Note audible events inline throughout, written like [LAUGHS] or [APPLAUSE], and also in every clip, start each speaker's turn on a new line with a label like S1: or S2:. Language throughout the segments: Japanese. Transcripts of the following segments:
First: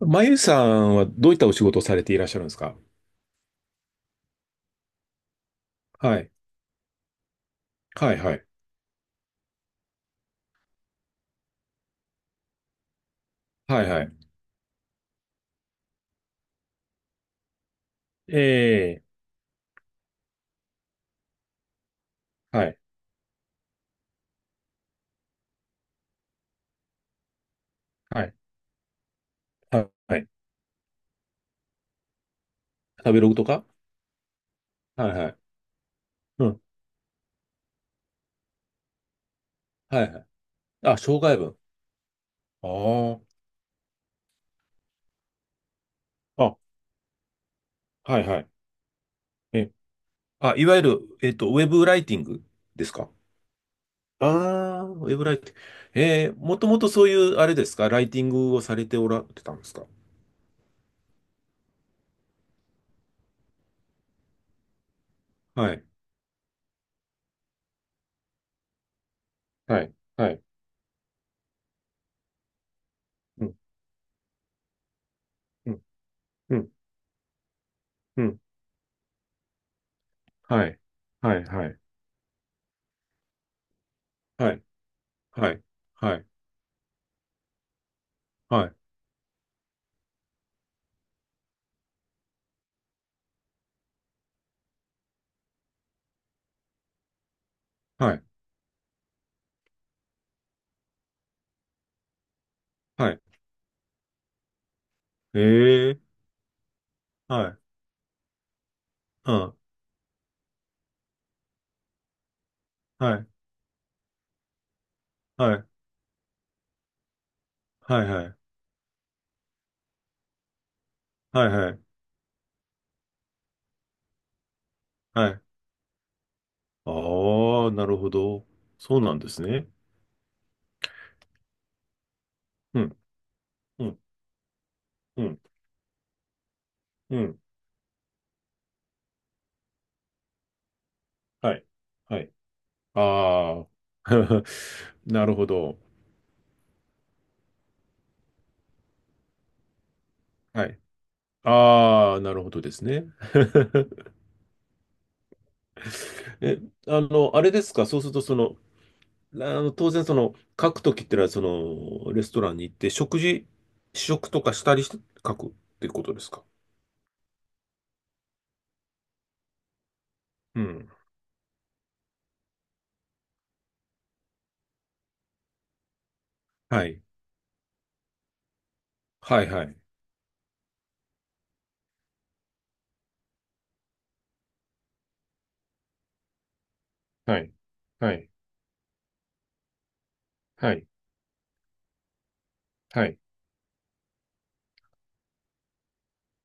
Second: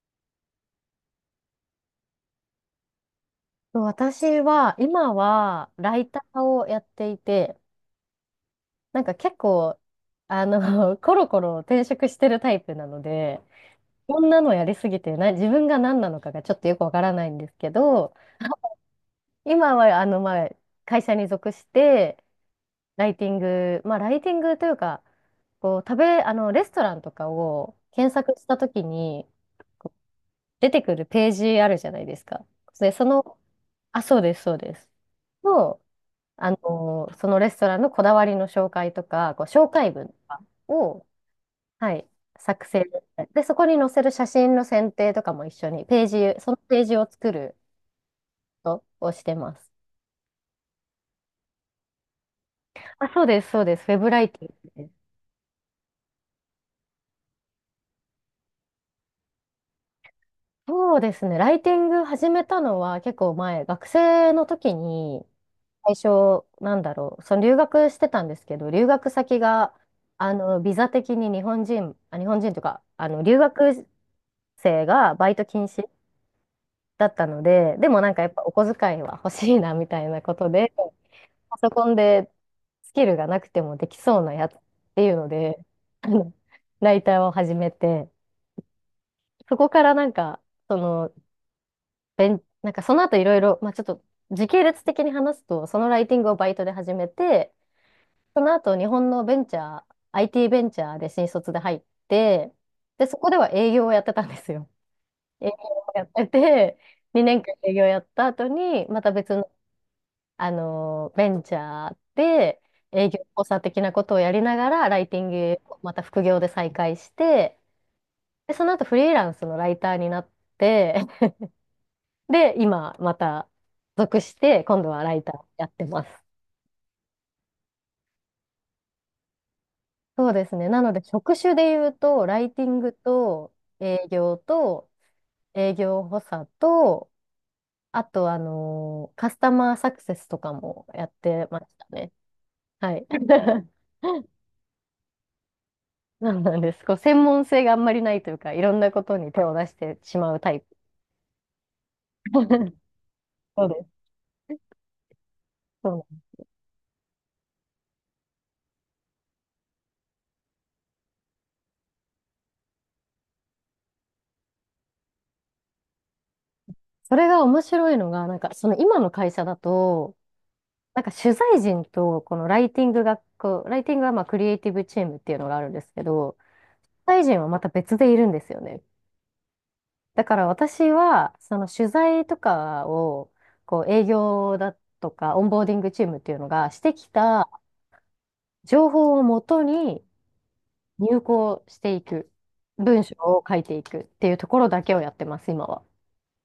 S1: まゆさんはどういったお仕事をされていらっしゃるんですか？
S2: そう、私は今はライ
S1: は
S2: タ
S1: い。
S2: ーをやっていて、
S1: はい、はい。
S2: なんか結構、[LAUGHS] [LAUGHS] コロコロ転職してるタイプなので、
S1: はい、は
S2: こん
S1: い。
S2: なのやりすぎてな、自分が何なのかがちょっとよくわからないんですけど、
S1: ええ、
S2: 今は、まあ、会社に属して、
S1: はい、
S2: ライティング、まあ、ライティングというか、こう、食べ、あの、レストランとかを検
S1: はい、
S2: 索したときに
S1: はいはい。
S2: 出てくるページあるじゃないですか。で、そ
S1: 食べログ
S2: の、
S1: とか。
S2: あ、そうです、そうです。
S1: はい、はい。
S2: の
S1: うん。
S2: そのレストランのこだわりの紹介とか、こう紹介
S1: は
S2: 文
S1: い、
S2: と
S1: はい。
S2: か
S1: あ、
S2: を、
S1: 障害文。
S2: はい、作成
S1: あ
S2: で、そこに載せる写真の選定とかも一緒に、ページ、
S1: あ。
S2: そ
S1: あ、
S2: のページを作る
S1: はい、はい。
S2: ことをしてま
S1: え、
S2: す。
S1: あ、いわゆる、ウェブライティングです
S2: あ、
S1: か？
S2: そうです、そうです。ウェブライティング
S1: ああ
S2: で
S1: ー、
S2: す。
S1: ウェブライティング。ええ、もともとそういう、あれですかライティングをされておられたんですか？
S2: そうですね。ライティング始めたのは結構前、学生の時に、
S1: はい、
S2: 最初、なんだろう、その留学してたんですけど、留学先が、
S1: はい、はい。
S2: ビザ的に日本人、あ、日本人というか、留
S1: うん、
S2: 学生がバイト禁
S1: うん、
S2: 止
S1: うん、
S2: だったので、でもなんか
S1: う
S2: やっ
S1: ん。
S2: ぱお小遣いは欲しいなみたいなこと
S1: は
S2: で、
S1: い、はい、
S2: パ
S1: は
S2: ソ
S1: い、
S2: コンでスキルがなくてもできそうなや
S1: は
S2: つっ
S1: い、
S2: ていうの
S1: は
S2: で、
S1: い、
S2: あ
S1: は
S2: の、ライターを始めて、
S1: い、
S2: そこからなんか、その、なんかその後いろいろ、まあちょっと時系列的に話すと、そのライティングをバイトで始めて、
S1: はい。
S2: その後日本のベンチャー、IT ベンチャーで新卒で入って、で、
S1: は
S2: そ
S1: い。
S2: こでは営業をやってたんですよ。
S1: え
S2: 営業をやっ
S1: え、
S2: てて、2
S1: は
S2: 年間
S1: い。
S2: 営業やった後に、また
S1: う
S2: 別の
S1: ん。
S2: ベンチャーで営
S1: は
S2: 業
S1: い。
S2: 補佐的なことをやりながら、ライティン
S1: は
S2: グ
S1: い。
S2: をまた副業で再開して、
S1: はい。はい。
S2: で、その後フリーランスのライターになって、[LAUGHS]
S1: はい。はい。
S2: で、今また属して、今度はライ
S1: は
S2: タ
S1: い。
S2: ーやってます。
S1: ああ、なるほど。そうなんですね。
S2: そうですね。なので、職種で言うと、ライティン
S1: う
S2: グ
S1: ん。
S2: と
S1: うん。
S2: 営業と
S1: うん。
S2: 営業補佐と、
S1: うん。
S2: あと、あのカスタマーサクセスとかもやって
S1: は
S2: まし
S1: い。
S2: たね。
S1: はい。
S2: はい。
S1: あ
S2: [LAUGHS]
S1: あ。[LAUGHS] なるほど。
S2: そうなんです。こう、専門性があんまりないというか、いろんなことに手を出してしまうタイ
S1: は
S2: プ。
S1: い。ああ、なるほどで
S2: [LAUGHS]
S1: すね。
S2: そうです。そうなんです。
S1: [LAUGHS] え、あの、あれですか。そうすると、その、あの、当然、その、書くときってのは、その、レストランに行って、食事、試食とかしたりして書くっていうことですか。
S2: それが面白いのが、なんか、その今の会社だと、
S1: うん。
S2: なんか取材陣と、このライティングが、こう、ライティングはまあ、クリエイティブチームっていうのがあるんですけど、
S1: はい。
S2: 取材陣はまた別でいるんですよね。
S1: はいはい。
S2: だから私は、その取材とかを、こう、営業だとか、オンボーディングチームっていうのがしてき
S1: は
S2: た
S1: い。はい。
S2: 情報をもとに、
S1: はい。
S2: 入稿していく、文
S1: は
S2: 章
S1: い。
S2: を書いていくっていうところだけをやってます、今は。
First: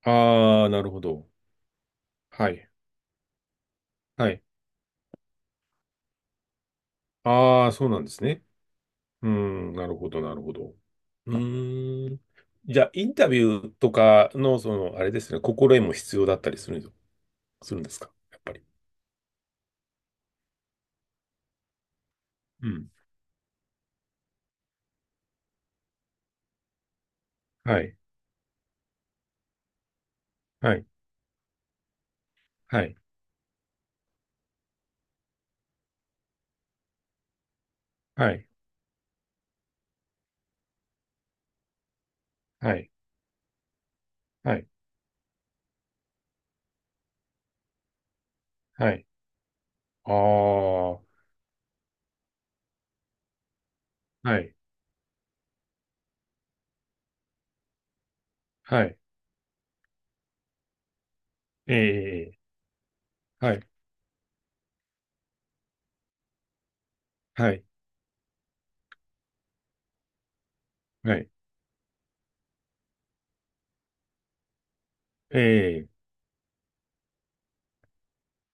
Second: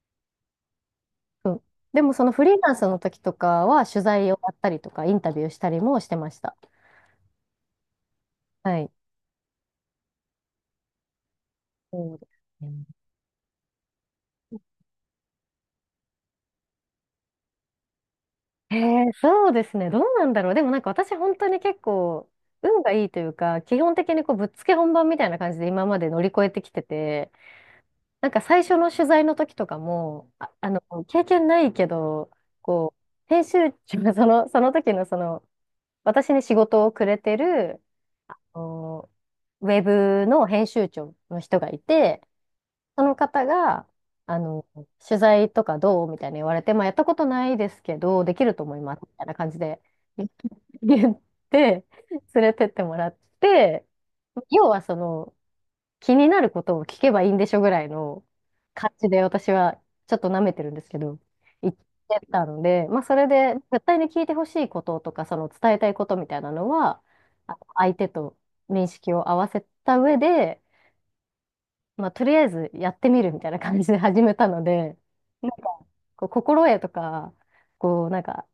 S1: ああ、なるほど。
S2: うん。でもそのフ
S1: は
S2: リー
S1: い。
S2: ランスの時とかは取材
S1: は
S2: を
S1: い。
S2: やったりとかインタビューしたりもしてました。
S1: ああ、そうなんですね。
S2: はい。
S1: うーん、なるほど、なるほど。うー
S2: そう
S1: ん。
S2: です
S1: じゃ
S2: ね。
S1: あ、インタビューとかの、その、あれですね、心得も必要だったりするんです、するんですかやっぱり。
S2: そうですね。どうなんだろう。でもなんか私本当に結構
S1: う
S2: 運
S1: ん。
S2: がいいというか、基本的にこうぶっつけ本番みたいな感じで今まで乗り越えてきてて、
S1: はい。
S2: なんか最初の取材の時とかも、
S1: はい。
S2: 経験ないけど、
S1: は
S2: こ
S1: い。
S2: う、編集長、[LAUGHS] その、その時のその、私に仕事をくれてる、
S1: はい。
S2: おウェブの編集長の人がいて、
S1: はい。
S2: その方が、あ
S1: は
S2: の、
S1: い。
S2: 取材とかどうみたいに言われて、まあ、やったことないですけど、できると思い
S1: は
S2: ます、
S1: い。
S2: みたいな感じで
S1: あ
S2: [LAUGHS]
S1: あ、は
S2: 言って、連れてってもらって、
S1: い。
S2: 要はその、気になることを聞けばいいんでしょぐらいの
S1: は
S2: 感
S1: い。
S2: じで私はちょっと舐めてるんですけど、言っ
S1: え
S2: て
S1: え、
S2: たので、まあそれ
S1: は
S2: で
S1: い。
S2: 絶対に聞いてほしいこととか、その伝えたいことみたいなのは、
S1: は
S2: あの
S1: い。
S2: 相手と認識を合わせた上で、
S1: はい。
S2: まあとりあえずやってみるみたいな感じで始めたので、
S1: え
S2: なんか
S1: え、
S2: こう心得とか、こうなんか、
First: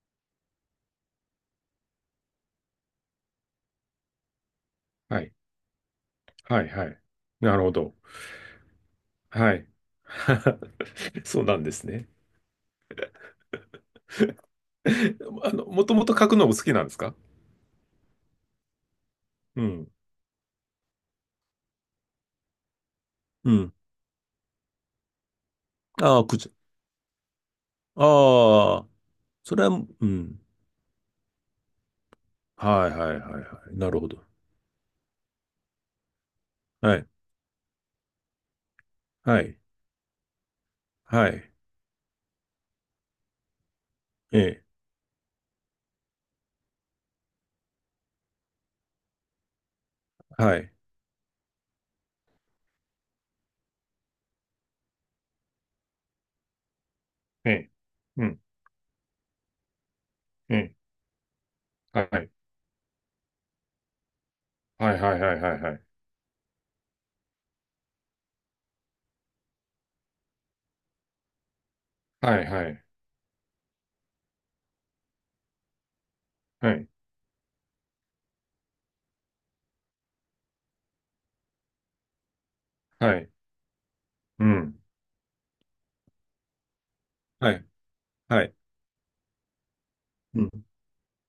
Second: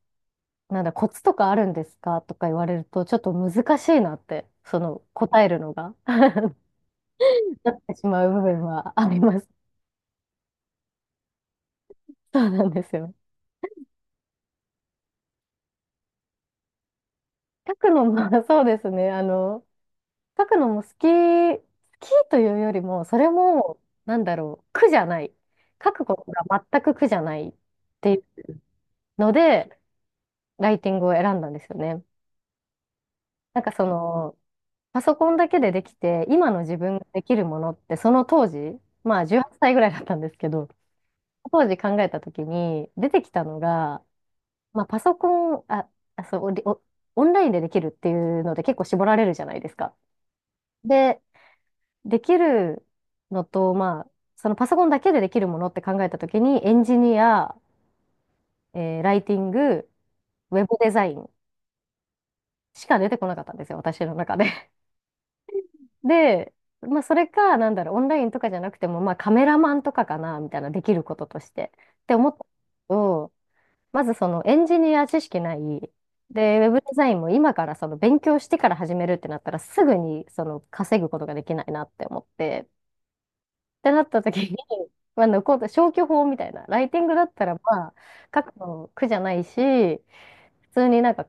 S2: なんだ、コツとかあるんですかとか言われると、ちょっと難しいなって、その
S1: はい。
S2: 答えるのが [LAUGHS] な
S1: はい。はい。なるほ
S2: って
S1: ど。
S2: しまう部分はあります。
S1: はい。[LAUGHS] そうなんですね。
S2: そうなんですよ。
S1: [LAUGHS] あの、もともと書くのも好きなんですか？
S2: 書くのも、[LAUGHS] そうですね。
S1: うん。
S2: 書くのも好き、好きというよりも、それ
S1: うん。
S2: も、なんだろう、苦じゃない。書くこ
S1: あ
S2: と
S1: あ、くじ。
S2: が全く苦じゃないっていう
S1: ああ、
S2: の
S1: それは、
S2: で、
S1: うん。
S2: ライティングを選んだんですよね。
S1: はいはいはい
S2: な
S1: は
S2: んか
S1: い。
S2: そ
S1: なるほど。
S2: の、パソコンだけでできて、今の自
S1: は
S2: 分が
S1: い。
S2: できるものって、その当時、まあ
S1: は
S2: 18
S1: い。
S2: 歳ぐらいだったんですけど、
S1: はい。
S2: 当時考えた時に出てきたのが、
S1: ええ。
S2: まあパソコン、あ、あそう、お、オンラインでできるっていうので結構絞られるじゃないですか。
S1: はい。
S2: で、できるのと、まあ、そのパソコンだけでできるものって考えたときに、エンジニ
S1: え
S2: ア、
S1: え。うん。
S2: ライティング、
S1: え
S2: ウェ
S1: え。
S2: ブデザイン
S1: はい。
S2: しか出てこなかったんですよ、私の中で。
S1: はいはいはいはいはい。
S2: [LAUGHS] で、まあ、それか、なんだろう、オンラインとかじゃなくても、まあ、カメラマンとかかな、みたいな、できることとして。って思ったん
S1: は
S2: で
S1: い
S2: す
S1: はい
S2: けど、まずそのエンジニア知識ない、で、ウェ
S1: は
S2: ブデ
S1: い。
S2: ザインも今からその勉強してから始めるってなったら、すぐにその稼ぐことができないなって思って。
S1: はい。
S2: ってなった時
S1: う
S2: に、
S1: ん。
S2: [LAUGHS] まあ、残った消去法みたいな、ライティングだった
S1: は
S2: ら、
S1: い。
S2: まあ、書
S1: はい。
S2: くの苦じゃないし、
S1: うん。
S2: 普通になんか、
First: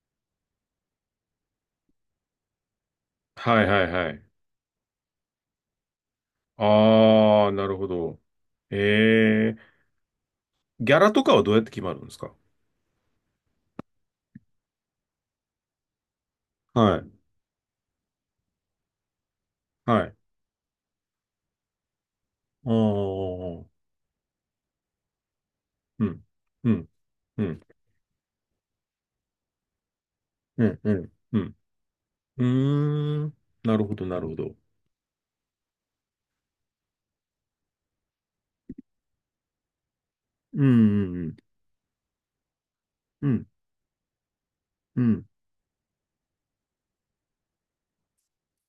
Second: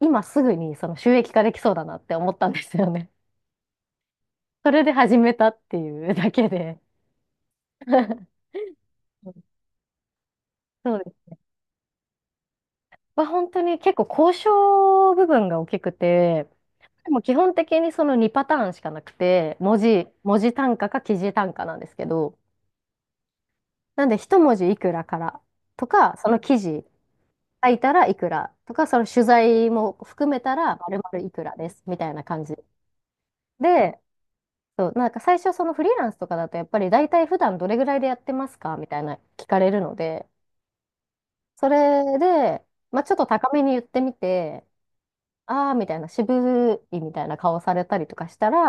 S2: 今すぐにその収益化できそうだなって思ったんですよね。
S1: はいはいはい。
S2: [LAUGHS] それで始めたっていうだけで。
S1: ああ、なるほど。
S2: [LAUGHS]
S1: ええ。ギ
S2: そう
S1: ャ
S2: で
S1: ラと
S2: す。
S1: かはどうやって決まるんですか？
S2: まあ、本当に結構交渉部分が大きくて、
S1: はい。
S2: でも基本的にその2パターンしかなくて、文
S1: は
S2: 字、
S1: い。
S2: 文字単価か記事単価なんですけど、
S1: ああうん、
S2: なんで一文字いくらからと
S1: う
S2: か、
S1: ん、
S2: その記
S1: う
S2: 事
S1: ん、う
S2: 書いたらいくらとか、その取材も含めたら
S1: ん、う
S2: 丸
S1: ん、
S2: 々い
S1: う
S2: くら
S1: ん。
S2: ですみたいな
S1: う
S2: 感じ
S1: ーん、なるほ
S2: で、
S1: ど、なるほど。
S2: そう、なんか最初そのフリーランスとかだとやっぱり大体普段どれぐらいでやってますかみたいな聞かれるので、
S1: うん、うん、
S2: それで、まあ、ちょっと
S1: う
S2: 高めに言ってみて、
S1: ん、
S2: ああみたいな渋いみたいな顔されたりとかしたら、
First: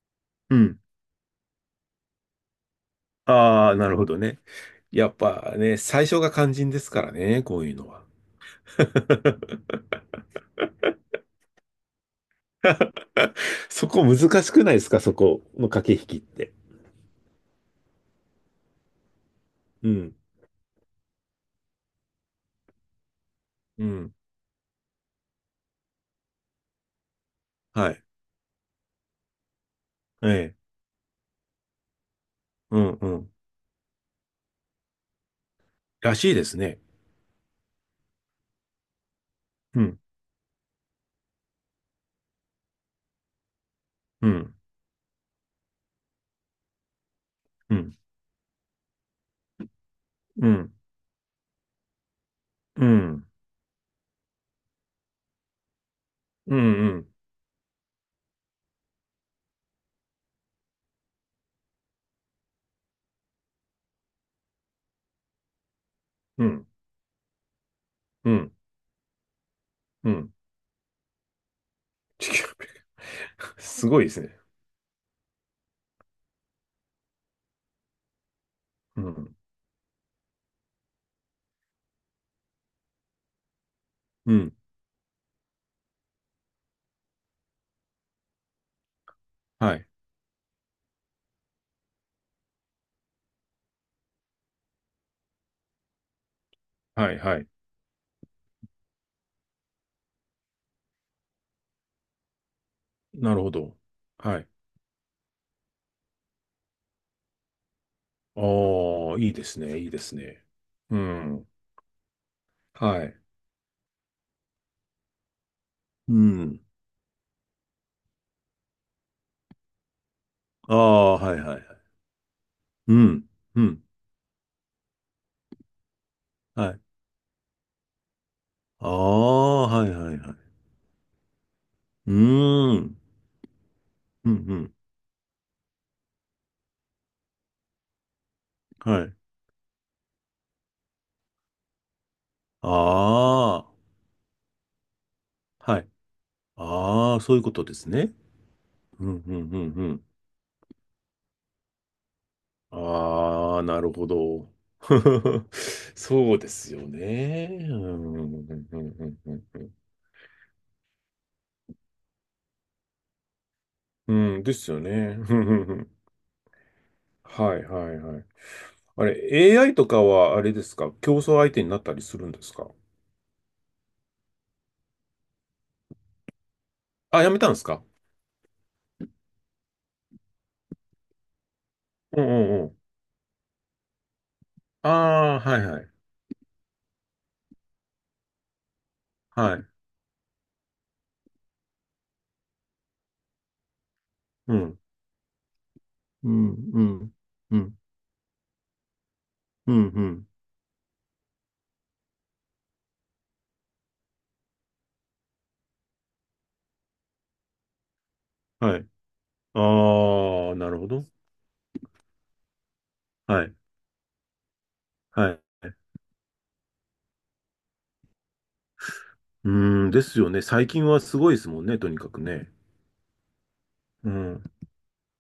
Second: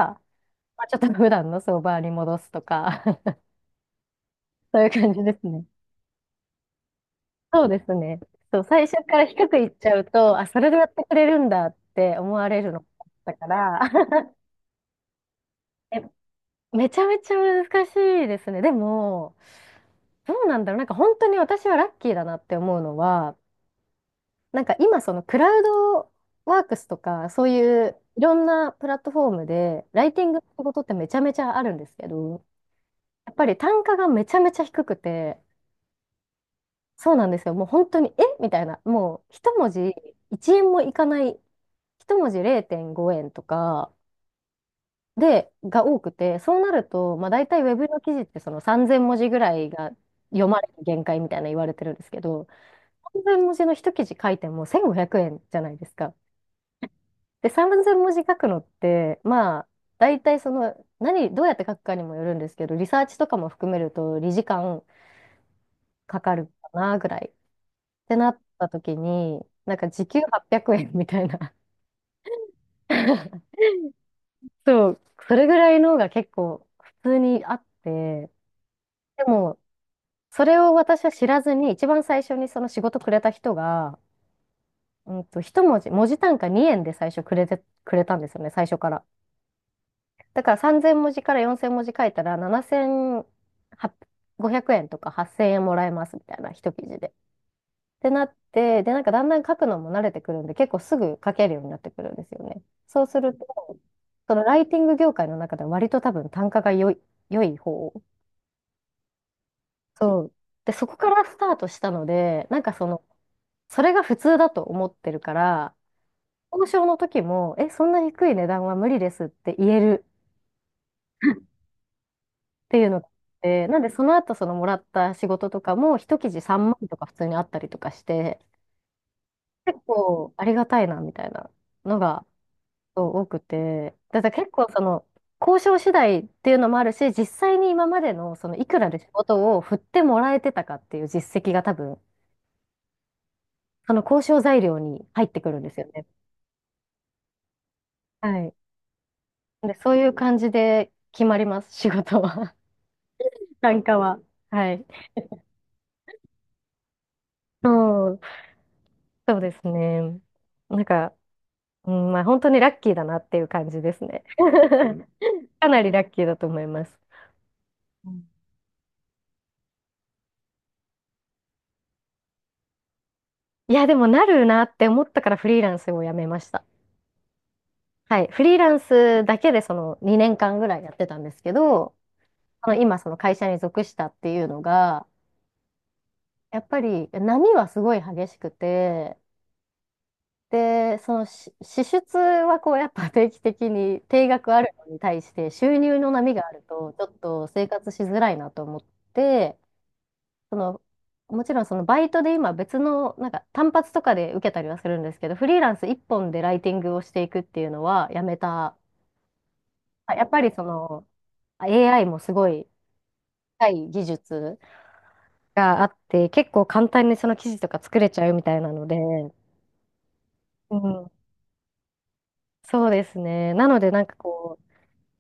S1: うん。
S2: まあ、ちょっと普段の相場に戻すとか [LAUGHS]
S1: ああー、なるほどね。
S2: そういう
S1: や
S2: 感
S1: っ
S2: じです
S1: ぱ
S2: ね。
S1: ね、最初が肝心ですからね、こ
S2: そ
S1: う
S2: う
S1: いう
S2: で
S1: の
S2: す
S1: は。
S2: ね。そう、最初から低くいっちゃうと、あ、それでやってくれるんだって思われるのだったから、
S1: そこ
S2: [LAUGHS]
S1: 難しくないですか、そこの駆け引きって。
S2: めちゃめちゃ難しいですね。でも、
S1: うん、
S2: どうなんだろう。なんか本当に私はラッキーだなって思うのは、
S1: うん、
S2: なんか今そのクラウドワークスとか、そうい
S1: は
S2: う
S1: い。
S2: いろんなプラットフォームで、ライティ
S1: え
S2: ングの
S1: え、
S2: 仕事ってめちゃめちゃあるんですけど、
S1: うん、う
S2: や
S1: ん。
S2: っぱり単価がめちゃめちゃ低くて、
S1: らしいですね。
S2: そうなんですよ。もう本当に、えみたいな、もう一文
S1: う
S2: 字
S1: ん、
S2: 1円もいかない、一文字0.5円とか、
S1: うん、
S2: で、が多くて、そうなると、まあ、大体ウ
S1: う
S2: ェブ
S1: ん、
S2: の記事ってその3000文字ぐらいが
S1: う
S2: 読まれ
S1: ん、
S2: る限界みたいな言われてるんですけど、
S1: うん、
S2: 3000文字の一記事書いても1500円じゃないですか。
S1: うん、うん、
S2: で、3000文字書くのって、まあ、大体どうやって書くかにもよるんですけど、リサーチとかも含めると、理時間かか
S1: う
S2: る
S1: ん、
S2: かなぐらいってな
S1: う
S2: っ
S1: ん。
S2: た時に、なんか時
S1: う
S2: 給
S1: ん。
S2: 800円みたいな。
S1: 地球。
S2: [LAUGHS]
S1: [LAUGHS] すごいですね。
S2: そう、それぐらいのが結構普通にあって、
S1: う
S2: で
S1: ん、
S2: も、それを私は知らずに、一番最初にその仕事くれた人が、
S1: うん。
S2: うんと、一文字、文字単価2円で最初くれたんですよね、最初から。
S1: はい。
S2: だから3000文字から4000文字書いたら、7500円とか8000円もらえますみたいな、一記事で。っ
S1: はい、はい。
S2: てなって、で、なんかだんだん書くのも慣れてくるんで、結構すぐ書けるようになってくるんですよね。そうす
S1: な
S2: る
S1: る
S2: と、
S1: ほど。
S2: そ
S1: は
S2: の
S1: い。
S2: ライティング業界の中では割と多分単価が良い方。
S1: ああ、いいですね、いいです
S2: そう。
S1: ね。
S2: で、そ
S1: う
S2: こからスタ
S1: ん。
S2: ートしたので、なんかその、
S1: はい。
S2: それが普通だと思ってるから、
S1: うん。
S2: 交渉の時も、そんな低い値段は無理ですって言える
S1: ああ、はい、はい、はい。
S2: っていう
S1: う
S2: のがあっ
S1: ん。う
S2: て、なん
S1: ん。
S2: でその後そのもらった仕事とかも、一記事3
S1: はい。
S2: 万とか普通にあったりとかして、
S1: ああ、
S2: 結
S1: はい、はい、は
S2: 構
S1: い。
S2: ありがたいなみたいなの
S1: う
S2: が
S1: ーん。
S2: そう多くて、だか
S1: うん、
S2: ら結
S1: う
S2: 構
S1: ん。
S2: その、交渉次第っていうのもあるし、実際に今までのそのいくらで
S1: は
S2: 仕
S1: い。
S2: 事を振ってもらえてたかっていう実績が多分
S1: ああ、
S2: あの、交渉材料に入ってくるんです
S1: は
S2: よ
S1: い。
S2: ね。
S1: ああ、そういうことですね。
S2: はい。
S1: うん、うん、うん、
S2: で、
S1: う
S2: そう
S1: ん。
S2: いう感じで決まります、[LAUGHS] 仕事は。
S1: あ
S2: [LAUGHS]
S1: あ、な
S2: 単
S1: る
S2: 価
S1: ほ
S2: は。
S1: ど。
S2: はい。
S1: [LAUGHS] そうですよね。う
S2: そうん、
S1: ん、うん、うん、う
S2: そう
S1: ん、
S2: で
S1: う
S2: す
S1: ん。
S2: ね。なんか、うん、まあ、本当にラッキーだなっていう感じです
S1: う
S2: ね。
S1: ん、ですよね。
S2: [LAUGHS] かな
S1: [LAUGHS]
S2: りラッキーだと思います。
S1: はいはい
S2: う
S1: はい。
S2: ん。
S1: あれ、AI とかはあれですか競争相手になったりするんですか？
S2: いや、でもなるなって思ったからフリーランスをやめました。
S1: あ、やめたんですか？
S2: はい。フリーランスだけでその2年間ぐらいやってたんですけど、
S1: うんうんう
S2: まあ
S1: ん。
S2: の今その会社に属したっていうの
S1: あ
S2: が、
S1: あ、はいはい。
S2: やっぱり波はすごい激しくて、
S1: はい。
S2: で、その支出はこうやっぱ定期的に定額
S1: う
S2: ある
S1: ん。
S2: のに対して収入の
S1: う
S2: 波があ
S1: ん、
S2: る
S1: う
S2: とちょ
S1: ん、
S2: っと
S1: う
S2: 生
S1: ん、
S2: 活しづらいなと思って、
S1: うん、うん。
S2: そのもちろんそのバイトで今別のなんか単発とかで受けたりはするんですけど、フリーランス一本でライティングをしていくっていうのはやめた。
S1: はい。
S2: あやっぱり
S1: ああ、
S2: そ
S1: なるほ
S2: の
S1: ど。
S2: AI もすごい
S1: はい。
S2: 高い技術
S1: はい。う
S2: があって結構簡単にその記事とか作れちゃうみたいなので、
S1: ーん、ですよね。最
S2: う
S1: 近は
S2: ん、
S1: すごいですもんね、とにかくね。
S2: そうですね。なのでなん
S1: う
S2: か
S1: ん。
S2: こう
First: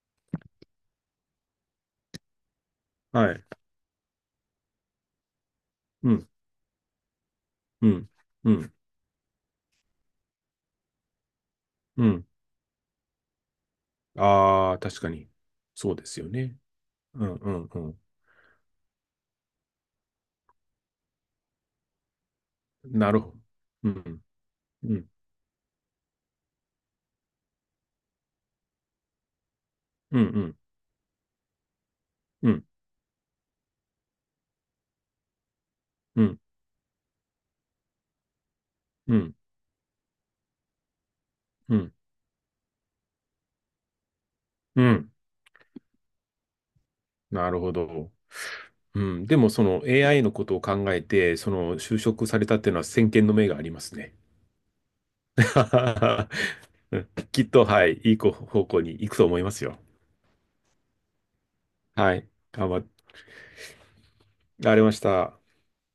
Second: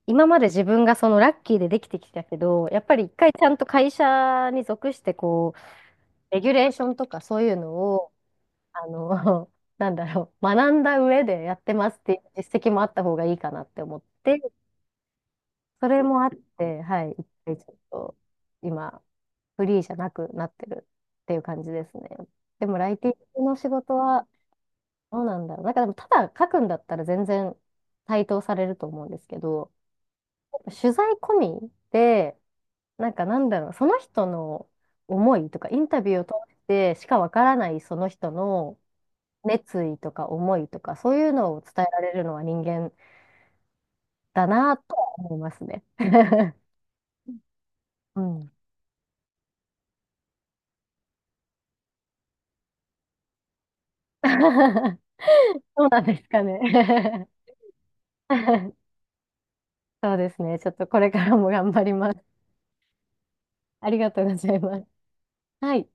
S2: 今まで自分がそのラッキーでできてきたけど、やっぱり一
S1: は
S2: 回ち
S1: い。
S2: ゃんと会社に属して、こう、
S1: うん、
S2: レギュレーションとかそういうの
S1: うん、
S2: を、
S1: うん、
S2: あの、[LAUGHS] なんだろう、学んだ上でやってますっ
S1: う
S2: ていう
S1: ん。
S2: 実績もあった方がいいかなって思って、
S1: ああ、確かに。
S2: そ
S1: そう
S2: れ
S1: です
S2: もあ
S1: よ
S2: っ
S1: ね。
S2: て、はい、
S1: う
S2: 一
S1: ん、う
S2: 回
S1: ん、
S2: ちょっ
S1: うん。
S2: と、今、フリーじゃなくなってるっていう感じですね。でも、ライティ
S1: な
S2: ン
S1: るほど。
S2: グの仕
S1: う
S2: 事
S1: ん、
S2: は、
S1: うん、
S2: どうなんだろう。なんかでも、ただ書くんだったら全然対等されると思うんですけど、
S1: うん、うん、
S2: 取材込みで、
S1: うん。
S2: なんかなんだろう、その人の思いとか、インタビュー
S1: う
S2: を通
S1: ん、
S2: してしかわからないその人の
S1: うん、
S2: 熱意とか思いとか、そういうのを
S1: う
S2: 伝え
S1: ん、
S2: られるのは人間だな
S1: う
S2: と
S1: ん。
S2: は思いますね。[LAUGHS]
S1: なるほど。
S2: うん。
S1: うん。でも、その AI のことを考えて、その就職されたっていうのは先見の明がありますね。
S2: [LAUGHS] そうなんですか
S1: [LAUGHS] うん
S2: ね。
S1: きっと、はい、いい方向に
S2: [LAUGHS]
S1: 行くと思いますよ。
S2: そうですね。ちょっとこれからも頑張りま
S1: はい。
S2: す。
S1: 頑張
S2: ありがとうござい
S1: ら
S2: ま
S1: れ
S2: す。
S1: ました。
S2: はい。